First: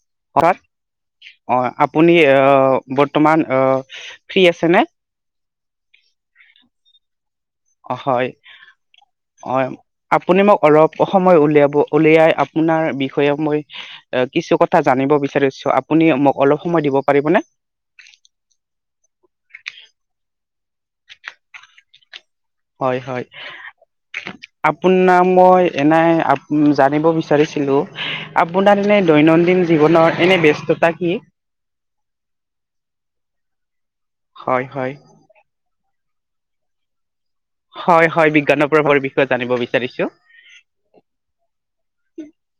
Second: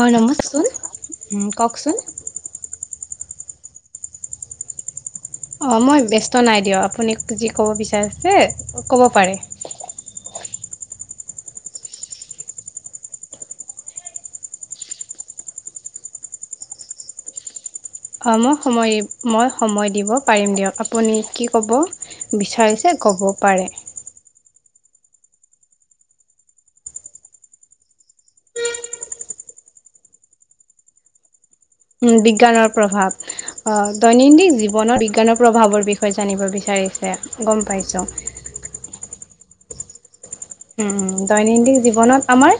অ নমস্কাৰ ঘৰত উম অ' কওকচোন। আপুনি অ বৰ্তমান অ ফ্ৰী আছেনে অ মই ব্যস্ত নাই দিয়ক। আপুনি যি ক'ব হয় বিচাৰিছে, ক'ব পাৰে। অ' আপুনি মোক অলপ সময় উলিয়াব। উলিয়াই আপোনাৰ বিষয়ে মই এ' কিছু কথা জানিব বিচাৰিছোঁ আপুনি মোক অলপ সময় দিব পাৰিবনে অ মই সময়, মই সময় দিব পাৰিম দিয়ক আপুনি কি ক'ব বিচাৰিছে হয়, ক'ব হয়। [unintelligible] আপোনাৰ মই এনেই আপ উম, জানিব বিচাৰিছিলোঁ। আপোনাৰ এনেই দৈনন্দিন জীৱনৰ এনে ব্যস্ততা কি? উম বিজ্ঞানৰ প্ৰভাৱ অ দৈনন্দিন হয় হয় জীৱনত বিজ্ঞানৰ প্ৰভাৱৰ বিষয়ে জানিব বিচাৰিছে গম পাইছোঁ হয়, হয় বিজ্ঞানৰ প্ৰভাৱৰ বিষয়ে জানিব বিচাৰিছোঁ। উম, দৈনন্দিন জীৱনত আমাৰ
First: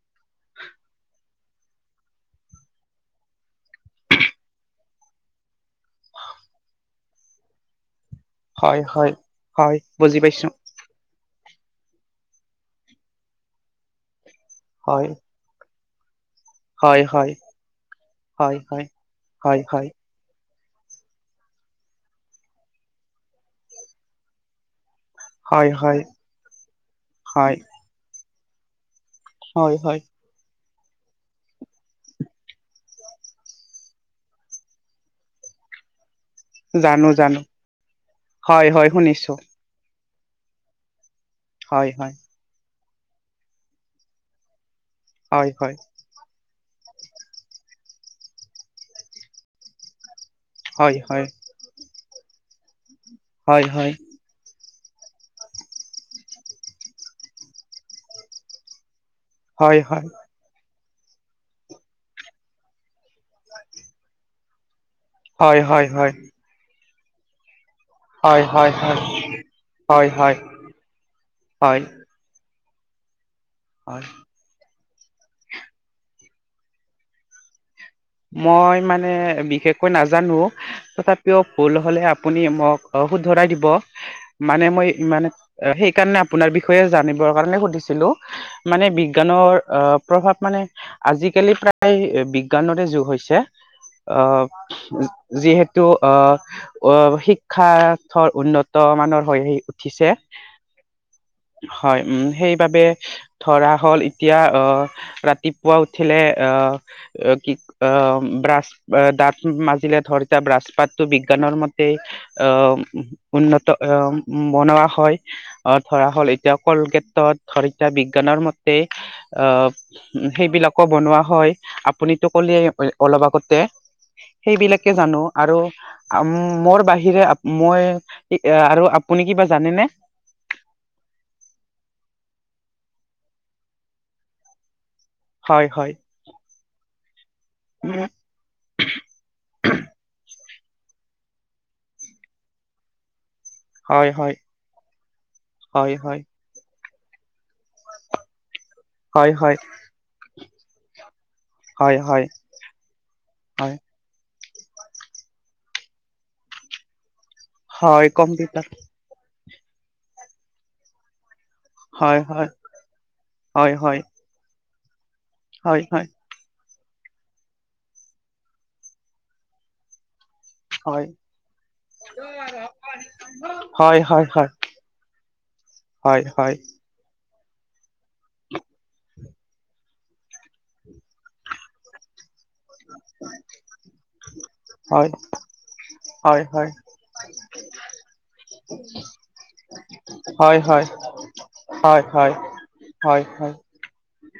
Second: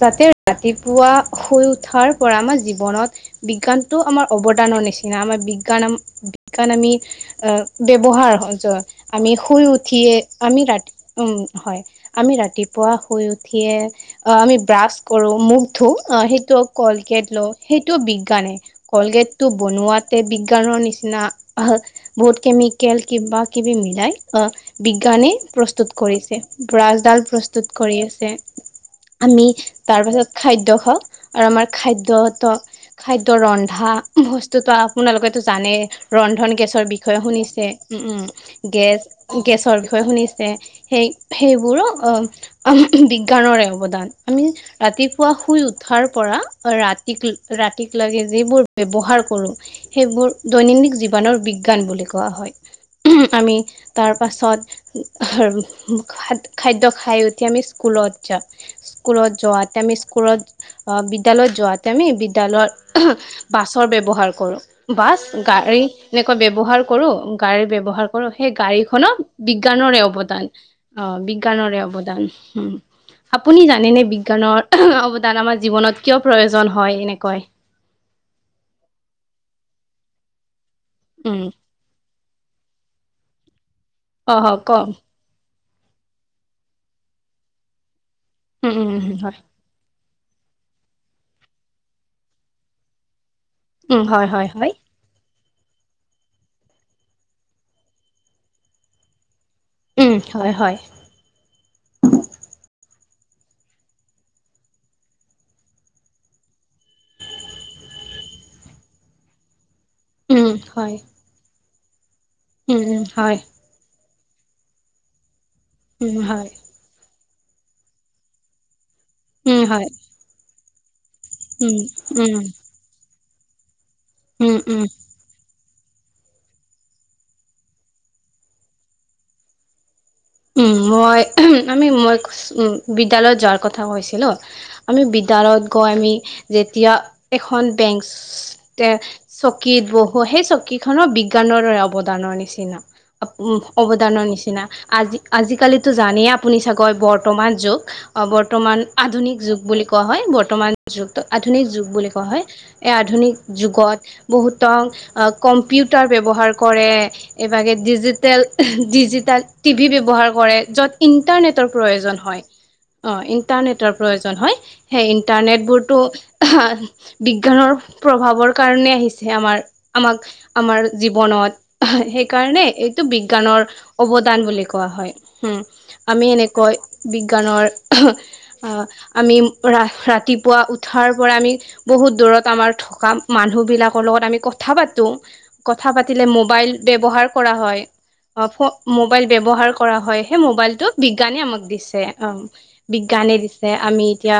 যাতে ৰাতিপুৱা শুই উঠাৰ পৰা আমাৰ জীৱনত বিজ্ঞানটো আমাৰ অৱদানৰ নিচিনা, আমাৰ বিজ্ঞান, বিজ্ঞান আমি আ ব্যৱহাৰ হয়, যয় হয় আমি শুই হয় উঠিয়ে বুজি পাইছো আমি ৰাতি উম হয়, আমি ৰাতিপুৱা শুই উঠিয়ে আ আমি ব্ৰাছ হয় কৰো মুখ ধুও সেইটোও হয় কলকেট হয় হয় লও সেইটোও বিজ্ঞানে। হয় হয় কলকেটটো হয় হয় বনোৱাত তাতে বিজ্ঞানৰ নিচিনা অহ বহুত কেমিকেল কিবা কিবি মিলাই অ' বিজ্ঞানে হয় প্ৰস্তুত হয় কৰিছে ব্ৰাছডাল হয় প্ৰস্তুত কৰি আছে আমি হয় হয় তাৰপাছত খাদ্য খাওঁ, আৰু আমাৰ খাদ্য‌তো খাদ্য ৰন্ধা বস্তুতো আপোনালোকেটো জানে ৰন্ধন গেছৰ জানো বিষয়ে জানো শুনিছে। ওম, হয় ওম হয় গেছ শুনিছো গেছৰ বিষয়ে শুনিছে সেই, সেইবোৰো হয় অ হয় অহ বিজ্ঞানৰে অৱদান আমি ৰাতি পুৱা হয় শুই হয় উঠাৰ পৰা ৰাতিক, ৰাতিক লৈকে যিবোৰ ব্যৱহাৰ কৰোঁ সেইবোৰ হয় দৈনিন্দিন হয় জীৱনৰ বিজ্ঞান বুলি কোৱা হয়। আমি হয় তাৰ পাছত খাদ খাদ্য খাই উঠি আমি স্কুলত যাওঁ, স্কুলত যোৱাতে হয় আমি হয় স্কুলত অ বিদ্যালয়ত যোৱাতে আমি বিদ্যালয় বাছৰ ব্যৱহাৰ কৰোঁ। বাছ হয় হয় গাড়ী হয় হয় এনেকুৱা ব্যৱহাৰ কৰোঁ গাড়ী ব্যৱহাৰ কৰোঁ হয় সেই হয় হয় গাড়ীখনক বিজ্ঞানৰে হয় হয় অৱদান। অ' বিজ্ঞানৰে হয় অৱদান হম্। আপুনি হয় জানেনে বিজ্ঞানৰ অৱদান আমাৰ জীৱনত কিয় প্ৰয়োজন হয় এনেকৈ? মই মানে বিশেষকৈ নাজানো, তথাপিও উম ভুল হলে আ আপুনি মোক অ শুধৰাই দিব। অ হ মানে ক মই ইমান সেইকাৰণে অপোনাৰ বিষয়ে জানিবৰ কাৰণে সুধিছিলো। উম মানে উম উম হয় বিজ্ঞানৰ অ, প্ৰভাৱ মানে আজিকালি প্ৰায় বিজ্ঞানৰে যুগ হৈছে। উম হয় হয় হয় অ'। যিহেতু আহ, অ, শিক্ষাৰ্থৰ উন্নত মানৰ হৈ আহ উঠিছে। উম হয় হয় হয়, উম, সেইবাবে ধৰা হ'ল এতিয়া অহ, ৰাতিপুৱা উঠিলে অহ কি অ, ব্ৰাছ দাঁত মাজিলে, ধৰ এটিয়া উম ব্ৰাছ হয় পাতটো বিজ্ঞানৰ ম সেই আহ, উম উম হয় উন্নত আহ, বনোৱা হয়। আহ, ধৰা উম হ'ল হয় এতিয়া কলগেটত ধৰ এতিয়া বিজ্ঞানৰ মতে অ উম হয় সেইবিলাক ক বনোৱা হয়, উম আপুনিতো উম ক'লে অলপ আগতে উম উম সেইবিলাকে জানো। আৰু মোৰ বাহিৰে মই আৰু আপুনি কিবা জানেনে? উম, মই আমি মই উ, বিদ্যালয়ত যোৱাৰ কথা কৈছিলো। আমি বি যাৰ লগট হয় গৈ হয় আমি যেতিয়া এখন উম বেঞ্চ তে চকীত বহো সেই চকীখনৰ বিজ্ঞানৰ দৰে অৱদানৰ নিচিনা। হয় অৱদানৰ হয় নিচিনা আজি আজিকালিতো হয় হয় জানেই আপুনি চাগৈ বৰ্তমান যুগ অ বৰ্তমান হয় আধুনিক হয় যুগ বুলি কোৱা হয়। বৰ্তমান যুগ, আধুনিক যুগ বুলি কোৱা হয়। এই আধুনিক হয় যুগত বহুতক অ কম্পিউটাৰ ব্যৱহাৰ কৰে। এইভাগে হয় ডিজিটেল, কম্পিউটাৰ ডিজিটেল টিভি ব্যৱহাৰ কৰে য'ত ইণ্টাৰনেটৰ প্ৰয়োজন হয় অ, হয় ইণ্টাৰনেটৰ হয় প্ৰয়োজন হয়। সেই হয় ইণ্টাৰনেটবোৰতো [unintelligible] বিজ্ঞানৰ প্ৰভাৱৰ কাৰণে আহিছে আমাৰ। আমাক আমাৰ হয় জীৱনত সেইকাৰণে এইটো বিজ্ঞানৰ হয় হয় হয় অৱদান বুলি হয় কোৱা হয়। হুম, আমি হয় হয় এনেকৈ বিজ্ঞানৰ অ, আমি ৰা-ৰাতিপুৱা উঠাৰ পৰা আমি বহুত দূৰত আমাৰ থকা মানুহবিলাকৰ লগত আমি কথা পাতো। হয় কথা পাতিলে হয় হয় মবাইল ব্যৱহাৰ কৰা হয়। অ, ফ মোবাইল ব্যৱহাৰ কৰা হয় সেই মোবাইলটো বিজ্ঞানে আমাক দিছে হয় অ, হয় বিজ্ঞানে হয় দিছে। আমি এতিয়া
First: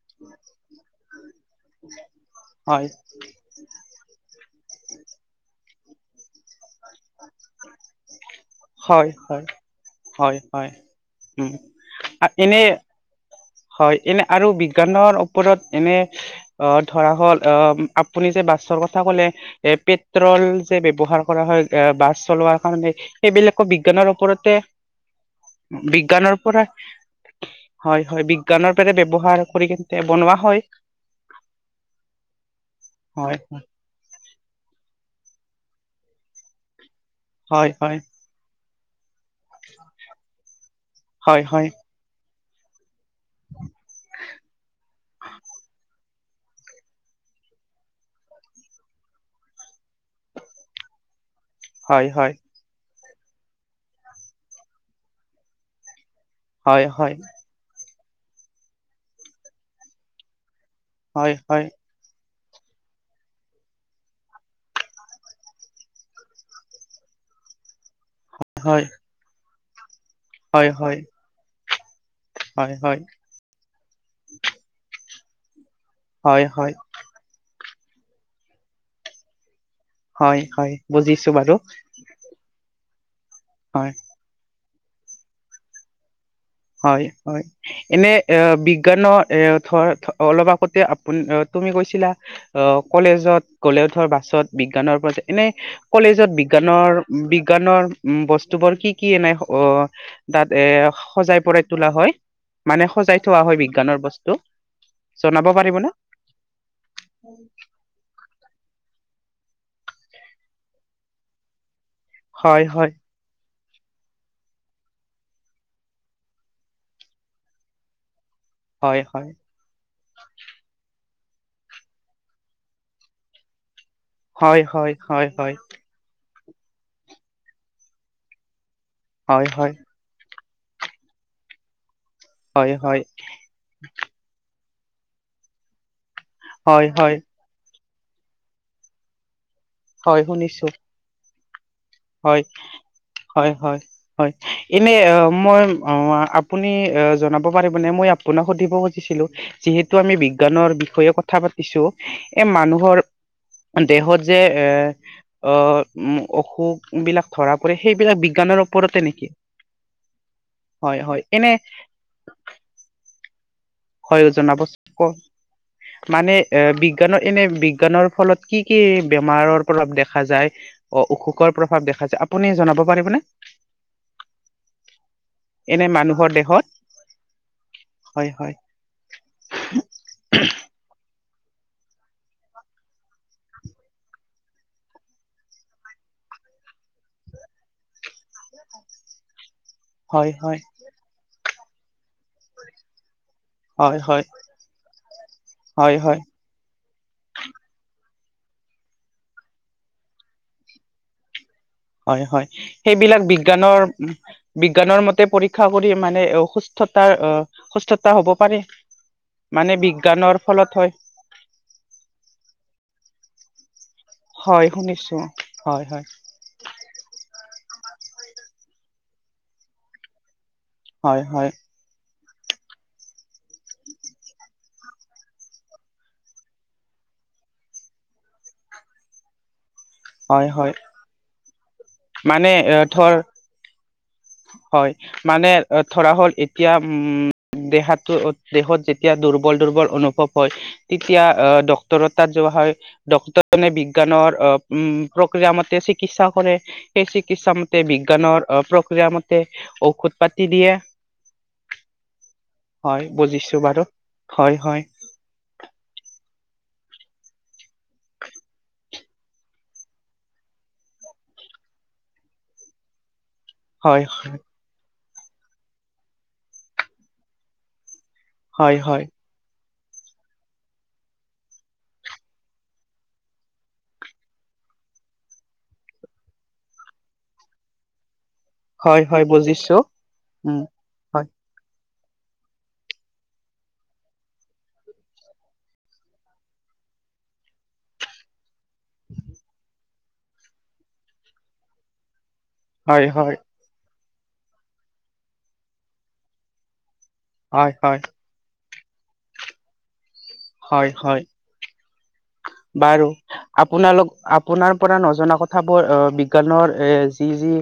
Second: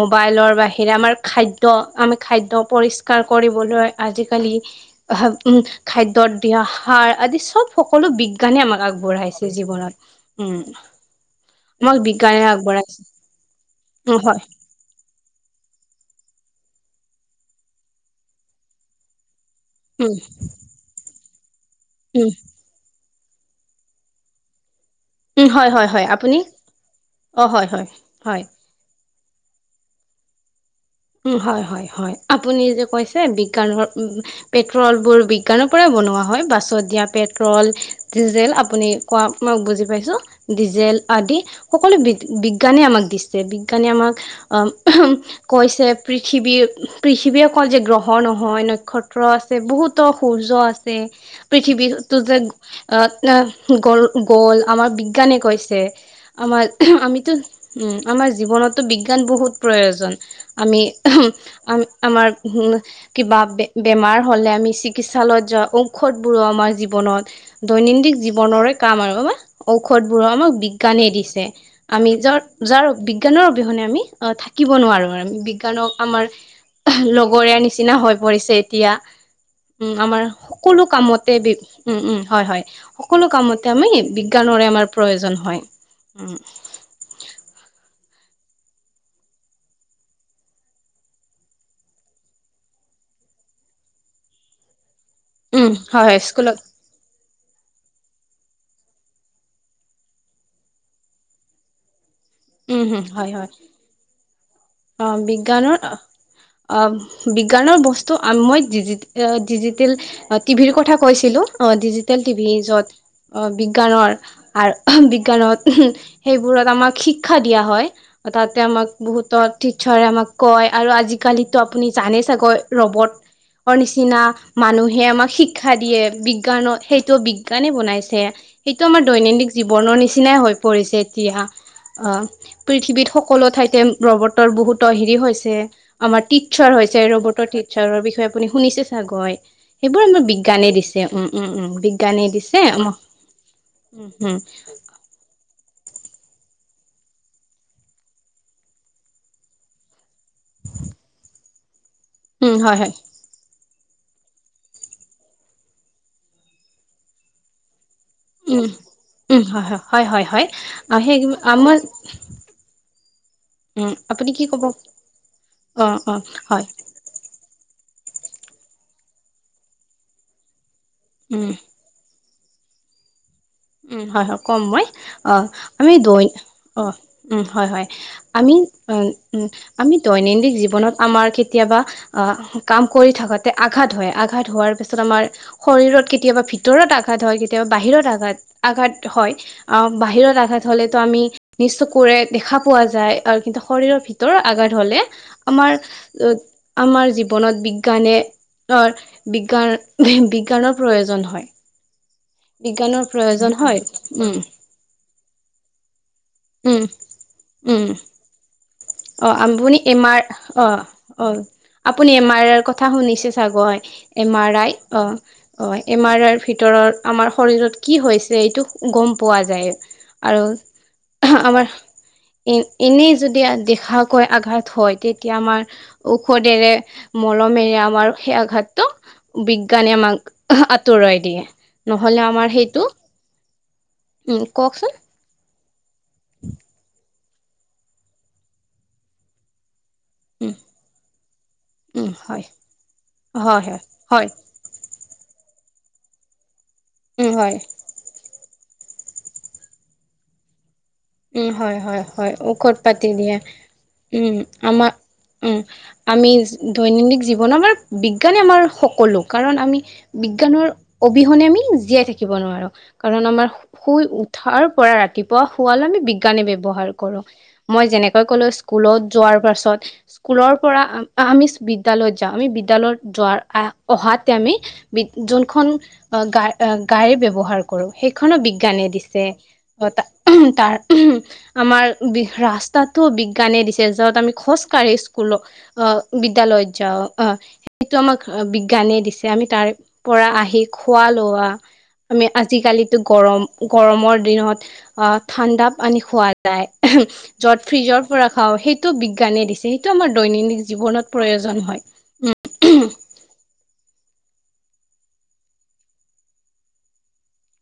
মোবাইলৰ বাহিৰে আমাৰ খাদ্য, আমি খাদ্য পৰিষ্ কাৰ কৰিবলৈ আজিকালি [unintelligible] খাদ্যয়ত বিয়াহ সাৰ আদি সব সকলো বিজ্ঞানে আমাক আগ হয় আগবঢ়াইছে জীৱনত হয় হয় উম, হয় উম আমাক বিজ্ঞানে এনে আগবঢ়াইছে। হয়, এনে আৰু বি বিজ্ঞানৰ ওপৰত এনে অহ, ধৰা হ'ল আহ আপুনি যে বাছৰ কথা ক'লে এ, উম পেট্ৰল যে ব্যৱহাৰ কৰা হয়, এ বাছ উম চলোৱাৰ কাৰণে। সেইবিলাকো বিজ্ঞানৰ ওপৰতে উম হয় হয় হয় বিজ্ঞানৰ আপুনি পৰা হয়, হয় বি [unintelligible] ব্যৱহাৰ কৰি কেনে বনোৱা হয়। উম হয়, হয়, হয়, আপুনিযে কৈছে হয় বিজ্ঞানৰ পেট্ৰলবোৰ বিজ্ঞানৰ পৰাই বনোৱা হয় বাছত দিয়া পেট্ৰল, হয় হয় ডিজেল আপুনি কক মই বুজি পাইছো। ডিজেল আদি হয় হয় সকলো বি-বিজ্ঞানে আমাক দিছে, বিজ্ঞানে আমাক [unintelligible] কৈছে পৃথিৱীৰ, পৃথিৱীয়ে কয় যে গ্ৰহ নহয়, নক্ষত্ৰ আছে, বহুতো সূৰ্য আছে। [inaudible] হয় পৃথিৱীতটো হয় যে এ, এ, গল, গল আমাৰ বিজ্ঞানে কৈছে। আমাৰ, হয় হয় আমিতো, উম, আমাৰ জীৱনতো বিজ্ঞান বহুত প্ৰয়োজন আমি হয় হয় [unintelligible] আমাৰ হুম কিবা বেমাৰ হলে আমি চিকিৎসালয়ত যা ঔষধ বোৰো আমাৰ জীৱনত দৈনন্দিন জীৱনৰৰে কাম আৰু হয় না ঔষধ বোৰো আমাক হয় হয় বিজ্ঞানে দিছে আমি যাত হয় হয় যাৰ বিজ্ঞানৰ অবিহনে আমি অ থাকিব নোৱাৰোঁ আৰু বিজ্ঞানক আমাৰ হয় হয় লগৰীয় নিচিনা হৈ পৰিছে এতিয়া উম আমাৰ হয় হয় সকলো বুজিছো কামতে বি বাৰু উম উম হয় হয় সকলো কামতে আমি হয় বিজ্ঞানৰে আমাৰ প্ৰয়োজন হয় উ হয় হয় এনে এ বিজ্ঞানৰ এ ধৰ অলপ আগতে আপুনি তুমি কৈছিলা আহ কলেজত গলে ধৰ বাছত বিজ্ঞানৰ পৰা এনে উম হয় হয় কলেজত স্কুলত বিজ্ঞানৰ বিজ্ঞানৰ উ বস্তু বোৰ কি কি এনাই অ তাত এ সজাই পৰাই তোলা হয় মানে সজাই থোৱা হয় বিজ্ঞানৰ বস্তু অ জনাব বিজ্ঞানৰ পাৰিবনে অ অ বিজ্ঞানৰ বস্তু মই ডিজি ডিজিটেল টিভিৰ কথা কৈছিলো অ ডিজিটেল টিভি হয় হয় য'ত অ বিজ্ঞানৰ আৰু বিজ্ঞানত সেইবোৰত আমাক শিক্ষা দিয়া হয় তাতে আমাক হয় হয় বহুতত টিচাৰে আমাক কয় আৰু আজিকালিতো আপুনি জানে চাগৈ ৰবট নিচিনা হয় হয় মানুহে হয় আমাক হয় শিক্ষা দিয়ে বিজ্ঞানৰ সেইটো বিজ্ঞানে বনাইছে সেইটো আমাৰ হয় দৈনন্দিন হয় জীৱনৰ নিচিনাই হৈ পৰিছে এতিয়া অ হয় হয় পৃথিৱীত সকলো ঠাইতে ৰবটৰ বহুত হেৰি হৈছে আমাৰ টিট চাৰ হয় হৈছে হয় ৰ'বটৰ টিচাৰৰ বিষয়ে আপুনি শুনিছে চাগৈ সেইবোৰ হয় আমাৰ শুনিছো বিজ্ঞানে দিছে উম উম উম বিজ্ঞানে হয় দিছে উম উম আপুনি মই আপুনি জনাব পাৰিবনে মই আপোনাক সুধিব খুজিছিলো যিহেতু আমি বিজ্ঞানৰ বিষয়ে কথা পাতিছো এ উম হয় হয় মানুহৰ দেহত যে এ অ অসুখ বিলাক ধৰা পৰে সেইবিলাক বি জ্ঞানৰ উম ওপৰতে নেকি উম হয় হয় হয় হয় হয় হয় সেই এনে আমাৰ উম হয় হয় আপুনি কি ক'ব জনাবছোন ক'ক অ অ মানে এ হয় বি বিজ্ঞানৰ এনে বিজ্ঞানৰ ফলত কি কি বেমাৰৰ প্ৰভাৱ দেখা যায় অ উম অসুখৰ প্ৰভাৱ দেখা যায় আপুনি জনাব পাৰিবনে উম হয় হয় কম মই অ এনে আমি দৈ মানুহৰ দেহত অ উম হয় হয় আমি উ আমি দৈনন্দিন জীৱনত আমাৰ কেতিয়াবা আহ কাম কৰি থাকোতে আঘাত হয় আঘাত হোৱাৰ পিছত আমাৰ শৰীৰত কেতিয়াবা ভিতৰত আঘাত হয় কেতিয়াবা বাহিৰত আঘাত আঘাত হয় আ হয় বাহিৰত হয় আঘাত হলেতো আমি নিজ চকুৰে দেখা পোৱা যায় আৰু কিন্তু হয় শৰীৰৰ হয় ভিতৰৰ আগাত হলে হয় হয় আমাৰ আমাৰ জীৱনত বিজ্ঞানে অ বিজ্ঞা বিজ্ঞানৰ প্ৰয়োজন হয় হয় হয় বিজ্ঞানৰ সেইবিলাক প্ৰয়োজন বিজ্ঞানৰ হয়, উম। বিজ্ঞানৰ মতে পৰীক্ষা কৰি মানে উম, সুস্থতাৰ অ উম, সুস্থতা হ'ব পাৰে মানে আপুনি এম আৰ বিজ্ঞানৰ অ ফলত হয় অ আপুনি এম আৰৰ কথা শুনিছে চাগৈ এম আৰ হয় আই অঁ শুনিছো অঁ হয় হয় এম আৰ আইৰ ভিতৰৰ আমাৰ শৰীৰত কি হৈছে এইটো গম পোৱা যায় আৰু হয় হয় আমাৰ এ এনেই যদি দেখাকৈ আঘাত হয় তেতিয়া আমাৰ ঔষধেৰে মলমেৰে আমাৰ সেই আঘাতটো বিজ্ঞানে আমাক হয় হয় আঁতৰাই দিয়ে নহলে মানে আমাৰ সেইটো ধৰ উম, হয় কওকচোন মানে ধৰা হ'ল এতিয়া উম দেহাটোত দেহত যেতিয়া দুৰ্বল দুৰ্বল অনুভৱ হয় উম, তেতিয়া আহ ডক্টৰৰ তাত যোৱা হয় ডক্টৰ হয়, তাৰমানে হয়, হয়, বিজ্ঞানৰ অ উম প্ৰক্ৰিয়া মতে চিকিৎসা কৰে সেই উম, চিকিৎসা হয়। মতে বিজ্ঞানৰ অ প্ৰক প্ৰক্ৰিয়া মতে ঔষধ পাতি দিয়ে উম হয় হয় হয় ঔষধ হয় পাতি দিয়ে বুজিছো বাৰু উম হয় হয় আমাৰ উম আমি দৈনন্দিন জীৱন আমাৰ বিজ্ঞানে আমাৰ সকলো কাৰণ আমি বিজ্ঞানৰ অবিহনে আমি জীয়াই থাকিব নোৱাৰো কাৰণ আমাৰ শুই হয় উঠাৰ পৰা ৰাতিপুৱা শুৱালে আমি বিজ্ঞানে ব্যবহাৰ কৰো মই যেনেকৈ ক'লো হয় স্কুলত হয় যোৱাৰ পাছত স্কুলৰ পৰা আমি বিদ্যালয়ত যাওঁ আমি বিদ্যালয়ত যোৱাৰ আ অহাতে আমি বিগ যোনখন গা গাড়ী ব্যৱহাৰ কৰো সেইখনো বিগ বিজ্ঞানে হয় দিছে হয় বুজিছো অ তা উম তাৰ হয় আমাৰ বি ৰাস্তাটো বিজ্ঞানে দিছে য'ত আমি খোজকাঢ়ি স্কুলক অ বিদ্যালয়ত যাও অ সেইটো আমাক বিজ্ঞানে দিছে আমি তাৰ পৰা আহি খোৱা লোৱা আমি আজিকালিতো হয় হয় গৰম গৰমৰ দিনত আ ঠাণ্ডা পানি খোৱা যায় য'ত হয় হয় ফ্ৰিজৰ পৰা খাওঁ সেইটো বিজ্ঞানে দিছে সেইটো আমাৰ দৈনন্দিন হয় জীৱনত হয় প্ৰয়োজন হয় উম বাৰু আপোনালোক আপোনাৰ পৰা নজনা কথাবোৰ অহ বিজ্ঞানৰ এ যি যি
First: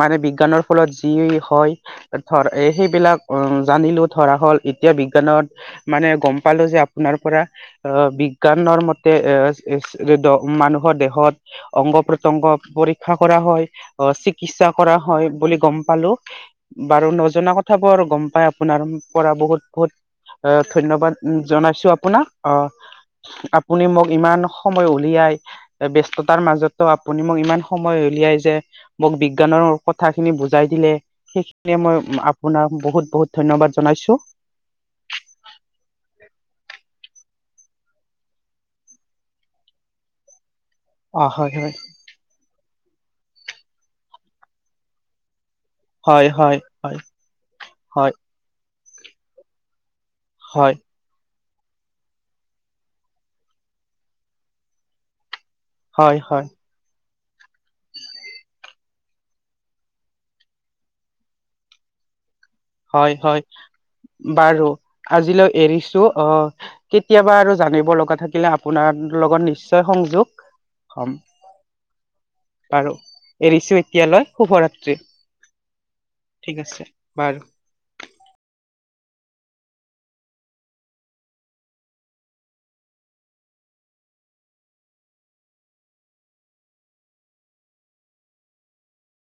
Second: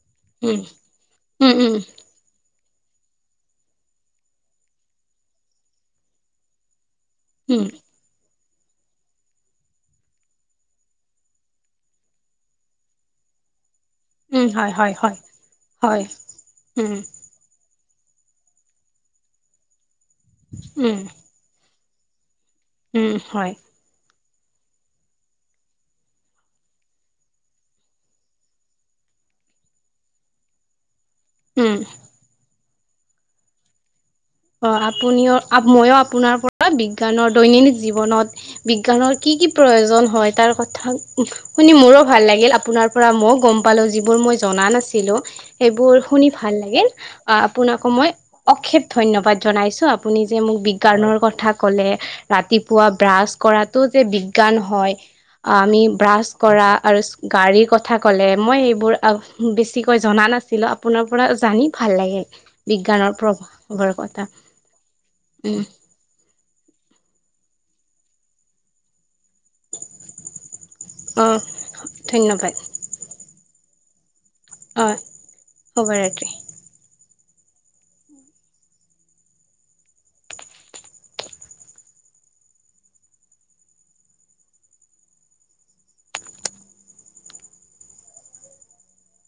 মানে উম বিজ্ঞানৰ ফলত যি উম হয় উম ধৰ সেইবিলাক জানিলো ধৰা হ'ল এতিয়া বিজ্ঞানত মানে গম পালো যে আপ আপোনাৰ পৰা উম অ বিজ্ঞানৰ মত এ এচ এচ এদ মানুহৰ দেহত অংগ প্ৰত্ংগ পৰীক্ষা কৰা হয় অ চিকিৎসা কৰা হয় বুলি গম হয় পালো উম বাৰু নজনা কথাবোৰ গম পাই আপোনাৰ পৰা বহুত বহুত অ উম ধন্যবাদ জনাইছো আপোনাক অহ উম হয় আপ আপুনি মোক ইমান সময় উলিয়াই ব্যস্ততাৰ মাজতো আপুনি মোক ইমান সময় উলিয়াই যে মোক বিজ্ঞানৰ কথা খিনি বুজাই দিলে উম সেইখিনিয়ে মই আপোনাক বহুত বহুত ধন্যবাদ জনাইছো অ আপুনিও মইয়ো আপোনাৰ পৰা বিজ্ঞানৰ দৈনন্দিন জীৱনত বিজ্ঞানৰ কি কি প্ৰয়োজন হয় তাৰ কথা অ হয় হয় শুনি মোৰো ভাল লাগিল আপোনাৰ পৰা মই গম পালো যিবোৰ মই জনা নাছিলো সেইবোৰ শুনি হয় ভাল লাগিল হয় আপোনাকো মই হয় অক্ষেপ ধন্যবাদ জনাইছো আপুনি যে হয় মোক হয় বিজ্ঞানৰ কথা কলে ৰাতিপুৱা ব্ৰাছ কৰাতটো যে বিজ্ঞান হয় আহ আমি হয় ব্ৰাছ হয় কৰা আৰু গাড়ীৰ কথা ক'লে মই এইবোৰ আ বেছিকৈ জনা নাছিলো আপোনাৰ পৰা জানি ভাল লাগিল হয় বিজ্ঞানৰ হয় প্ৰভাৱ বাৰু আজিলৈ এৰিছো অ কেতিয়াবা আৰু জানিব লগা থাকিলে আপোনাৰ লগত নিশ্ নিশ্চয় সংযোগ হম অ', ধন্যবাদ বাৰু এৰিছো এতিয়ালৈ অ', শুভৰাত্ৰি শুভৰাত্ৰি। ঠিক আছে বাৰু